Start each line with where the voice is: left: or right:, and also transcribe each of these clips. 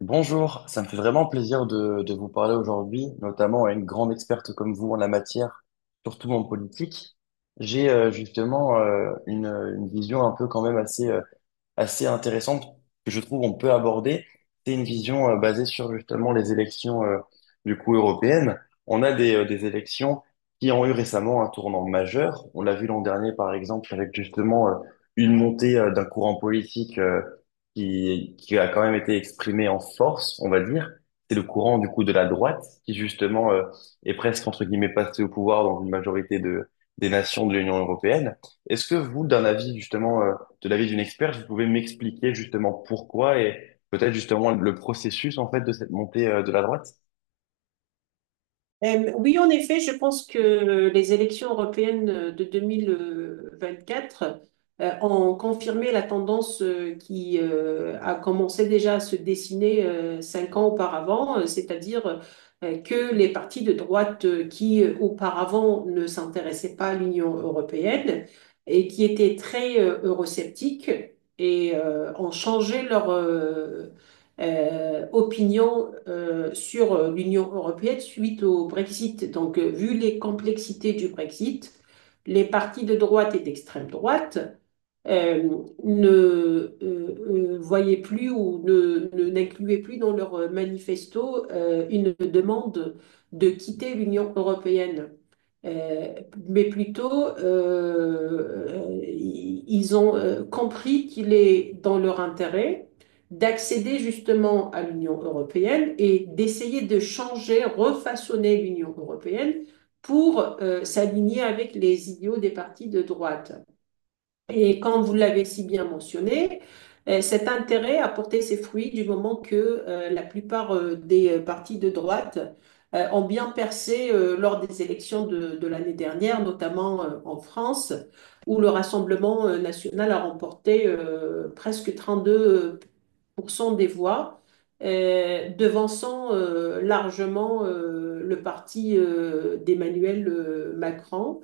left: Bonjour, ça me fait vraiment plaisir de vous parler aujourd'hui, notamment à une grande experte comme vous en la matière, surtout en politique. J'ai justement une vision un peu quand même assez assez intéressante que je trouve on peut aborder. C'est une vision basée sur justement les élections du coup européennes. On a des élections qui ont eu récemment un tournant majeur. On l'a vu l'an dernier par exemple avec justement une montée d'un courant politique qui a quand même été exprimé en force, on va dire. C'est le courant du coup de la droite qui justement est presque entre guillemets passé au pouvoir dans une majorité des nations de l'Union européenne. Est-ce que vous, d'un avis justement de l'avis d'une experte, vous pouvez m'expliquer justement pourquoi et peut-être justement le processus en fait de cette montée de la droite.
right: Oui, en effet, je pense que les élections européennes de 2024 ont confirmé la tendance qui a commencé déjà à se dessiner cinq ans auparavant, c'est-à-dire que les partis de droite qui auparavant ne s'intéressaient pas à l'Union européenne et qui étaient très eurosceptiques et ont changé leur opinion sur l'Union européenne suite au Brexit. Donc, vu les complexités du Brexit, les partis de droite et d'extrême droite euh, ne voyaient plus ou n'incluaient plus dans leurs manifestos une demande de quitter l'Union européenne. Euh, mais plutôt, ils ont compris qu'il est dans leur intérêt d'accéder justement à l'Union européenne et d'essayer de changer, refaçonner l'Union européenne pour s'aligner avec les idéaux des partis de droite. Et comme vous l'avez si bien mentionné, cet intérêt a porté ses fruits du moment que la plupart des partis de droite ont bien percé lors des élections de l'année dernière, notamment en France, où le Rassemblement national a remporté presque 32% des voix, devançant largement le parti d'Emmanuel Macron.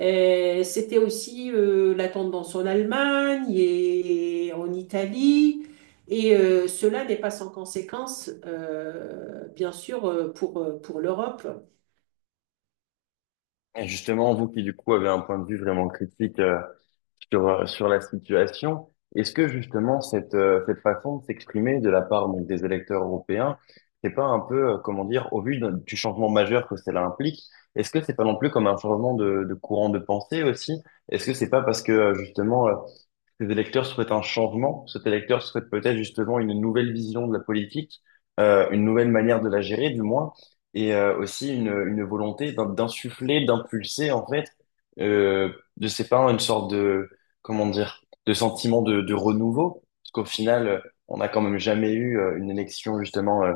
right: C'était aussi la tendance en Allemagne et en Italie. Et cela n'est pas sans conséquence, bien sûr, pour pour l'Europe.
left: Et justement, vous qui du coup avez un point de vue vraiment critique sur la situation, est-ce que justement cette façon de s'exprimer de la part donc des électeurs européens, c'est pas un peu comment dire au vu du changement majeur que cela implique, est-ce que c'est pas non plus comme un changement de courant de pensée aussi? Est-ce que c'est pas parce que justement ces électeurs souhaitent un changement. Cet électeur souhaite peut-être justement une nouvelle vision de la politique, une nouvelle manière de la gérer, du moins, et aussi une volonté d'insuffler, d'impulser, en fait, euh, de ses parents une sorte comment dire, de sentiment de renouveau. Parce qu'au final, on n'a quand même jamais eu une élection, justement,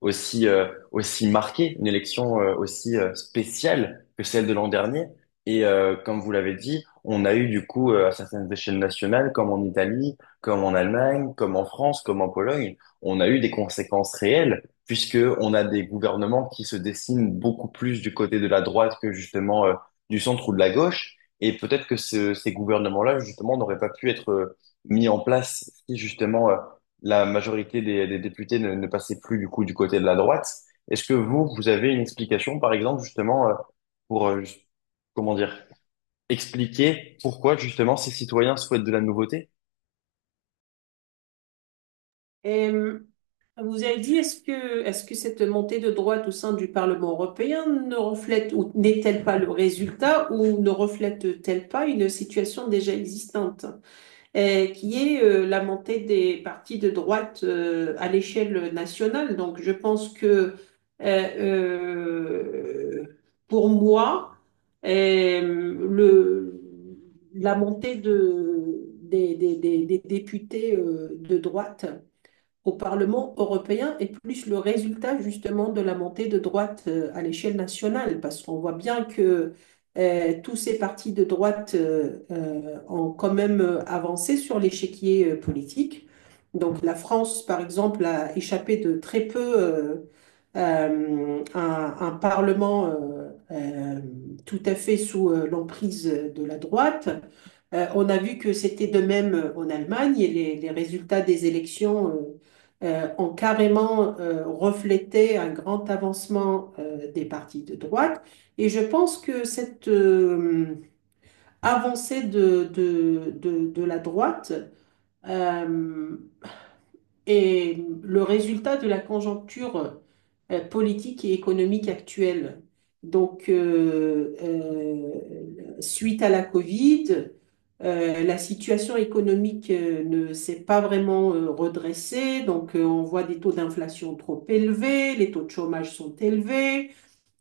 left: aussi, aussi marquée, une élection aussi spéciale que celle de l'an dernier. Et comme vous l'avez dit, on a eu du coup à certaines échelles nationales, comme en Italie, comme en Allemagne, comme en France, comme en Pologne, on a eu des conséquences réelles, puisque on a des gouvernements qui se dessinent beaucoup plus du côté de la droite que justement du centre ou de la gauche. Et peut-être que ces gouvernements-là, justement, n'auraient pas pu être mis en place si justement la majorité des députés ne passait plus du coup du côté de la droite. Est-ce que vous, vous avez une explication, par exemple, justement, pour, comment dire, expliquer pourquoi justement ces citoyens souhaitent de la nouveauté?
right: Et, euh, Vous avez dit, est-ce que cette montée de droite au sein du Parlement européen ne reflète ou n'est-elle pas le résultat ou ne reflète-t-elle pas une situation déjà existante? Qui est la montée des partis de droite à l'échelle nationale. Donc, je pense que euh, euh, pour moi, euh, le, la montée des des- députés de droite au Parlement européen est plus le résultat justement de la montée de droite à l'échelle nationale, parce qu'on voit bien que tous ces partis de droite ont quand même avancé sur l'échiquier politique. Donc la France, par exemple, a échappé de très peu à un parlement tout à fait sous l'emprise de la droite. On a vu que c'était de même en Allemagne et les résultats des élections ont carrément reflété un grand avancement des partis de droite. Et je pense que cette avancée de la droite euh, est le résultat de la conjoncture politique et économique actuelle. Donc, suite à la Covid, la situation économique ne s'est pas vraiment redressée. Donc, on voit des taux d'inflation trop élevés, les taux de chômage sont élevés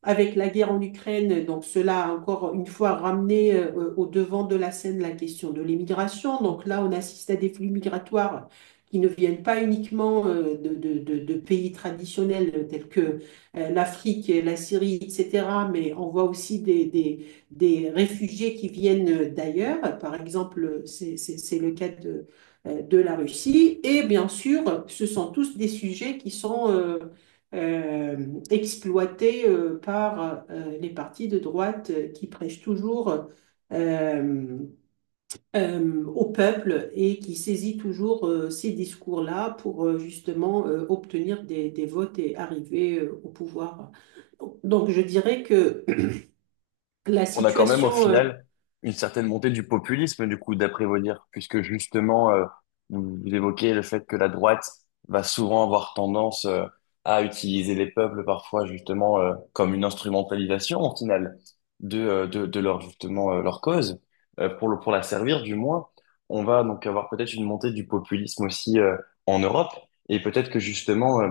right: avec la guerre en Ukraine, donc cela a encore une fois ramené au devant de la scène la question de l'immigration. Donc là, on assiste à des flux migratoires qui ne viennent pas uniquement de pays traditionnels tels que l'Afrique, la Syrie, etc., mais on voit aussi des réfugiés qui viennent d'ailleurs. Par exemple, c'est le cas de la Russie. Et bien sûr, ce sont tous des sujets qui sont... euh, exploité par les partis de droite qui prêchent toujours euh, au peuple et qui saisit toujours ces discours-là pour justement obtenir des votes et arriver au pouvoir. Donc je dirais que la
left: On a quand même au
right: situation... euh,
left: final une certaine montée du populisme, du coup, d'après vos dires, puisque justement, vous évoquez le fait que la droite va souvent avoir tendance à utiliser les peuples parfois justement comme une instrumentalisation au final de, de leur justement leur cause, pour le, pour la servir du moins. On va donc avoir peut-être une montée du populisme aussi en Europe, et peut-être que justement,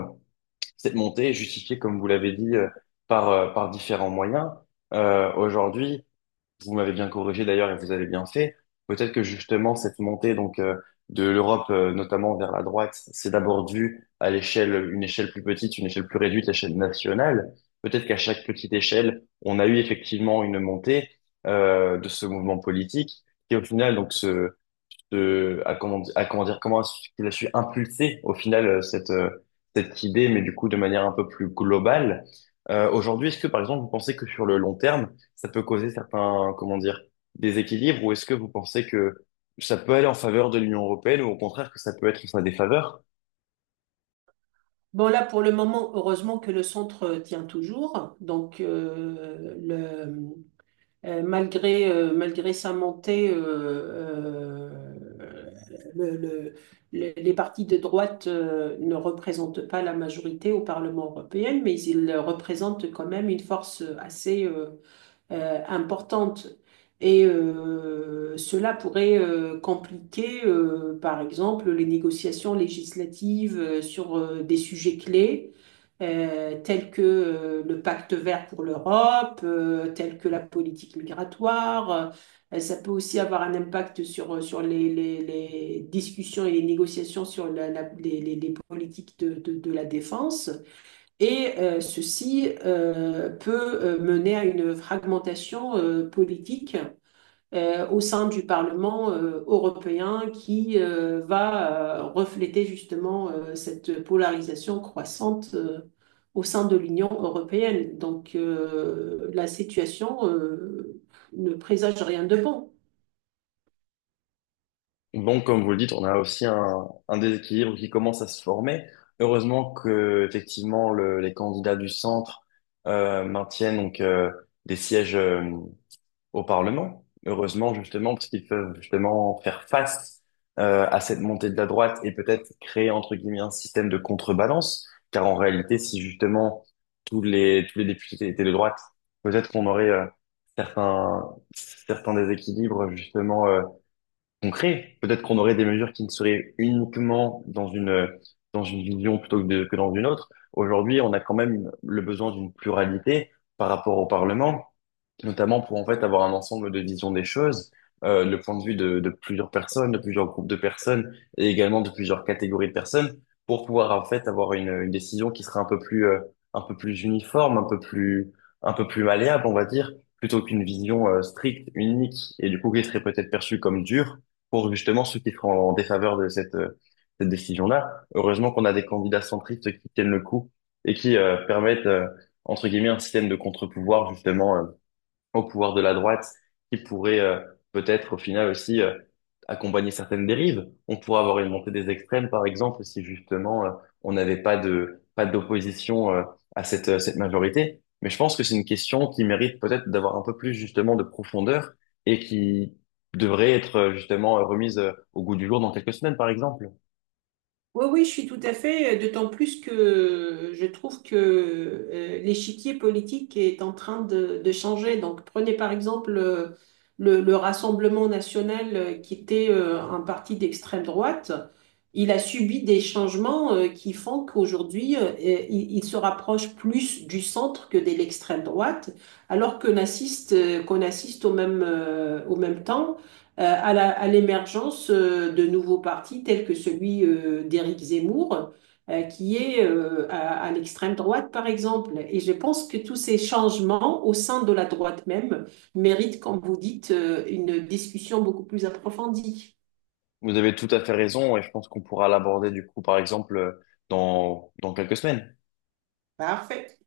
left: cette montée est justifiée, comme vous l'avez dit, par, par différents moyens. Aujourd'hui, vous m'avez bien corrigé d'ailleurs et vous avez bien fait. Peut-être que justement cette montée donc de l'Europe notamment vers la droite, c'est d'abord dû à l'échelle, une échelle plus petite, une échelle plus réduite, l'échelle nationale. Peut-être qu'à chaque petite échelle, on a eu effectivement une montée de ce mouvement politique qui au final donc à à comment dire, comment est-ce qu'il a su impulser au final cette idée, mais du coup de manière un peu plus globale. Aujourd'hui, est-ce que par exemple vous pensez que sur le long terme ça peut causer certains, comment dire, déséquilibres, ou est-ce que vous pensez que ça peut aller en faveur de l'Union européenne, ou au contraire que ça peut être en sa défaveur?
right: Bon, là, pour le moment, heureusement que le centre tient toujours. Donc, malgré sa montée, euh, le- le- les partis de droite ne représentent pas la majorité au Parlement européen, mais ils représentent quand même une force assez, importante. Et cela pourrait compliquer, par exemple, les négociations législatives sur des sujets clés, tels que le pacte vert pour l'Europe, tels que la politique migratoire. Ça peut aussi avoir un impact sur les discussions et les négociations sur les politiques de la défense. Et ceci peut mener à une fragmentation politique au sein du Parlement européen qui va refléter justement cette polarisation croissante au sein de l'Union européenne. Donc la situation ne présage rien de bon.
left: Donc, comme vous le dites, on a aussi un déséquilibre qui commence à se former. Heureusement que, effectivement, les candidats du centre maintiennent donc des sièges au Parlement. Heureusement, justement, parce qu'ils peuvent justement faire face à cette montée de la droite et peut-être créer, entre guillemets, un système de contrebalance. Car en réalité, si justement tous les députés étaient de droite, peut-être qu'on aurait certains, certains déséquilibres, justement, concrets. Peut-être qu'on aurait des mesures qui ne seraient uniquement dans une vision plutôt que, que dans une autre. Aujourd'hui, on a quand même le besoin d'une pluralité par rapport au Parlement notamment pour en fait avoir un ensemble de visions des choses, le point de vue de plusieurs personnes, de plusieurs groupes de personnes et également de plusieurs catégories de personnes pour pouvoir en fait avoir une décision qui sera un peu plus uniforme, un peu plus malléable, on va dire, plutôt qu'une vision stricte, unique et du coup qui serait peut-être perçue comme dure pour justement ceux qui seront en défaveur de cette décision-là. Heureusement qu'on a des candidats centristes qui tiennent le coup et qui permettent entre guillemets un système de contre-pouvoir justement au pouvoir de la droite qui pourrait peut-être au final aussi accompagner certaines dérives. On pourrait avoir une montée des extrêmes, par exemple, si justement on n'avait pas de pas d'opposition à cette majorité. Mais je pense que c'est une question qui mérite peut-être d'avoir un peu plus justement de profondeur et qui devrait être justement remise au goût du jour dans quelques semaines, par exemple.
right: Oui, oui, je suis tout à fait, d'autant plus que je trouve que l'échiquier politique est en train de changer. Donc, prenez par exemple le Rassemblement national qui était un parti d'extrême droite. Il a subi des changements qui font qu'aujourd'hui, il se rapproche plus du centre que de l'extrême droite, alors qu'on assiste au au même temps à à l'émergence de nouveaux partis tels que celui d'Éric Zemmour, qui est à l'extrême droite, par exemple. Et je pense que tous ces changements au sein de la droite même méritent, comme vous dites, une discussion beaucoup plus approfondie.
left: Vous avez tout à fait raison et je pense qu'on pourra l'aborder du coup, par exemple, dans quelques semaines.
right: Parfait.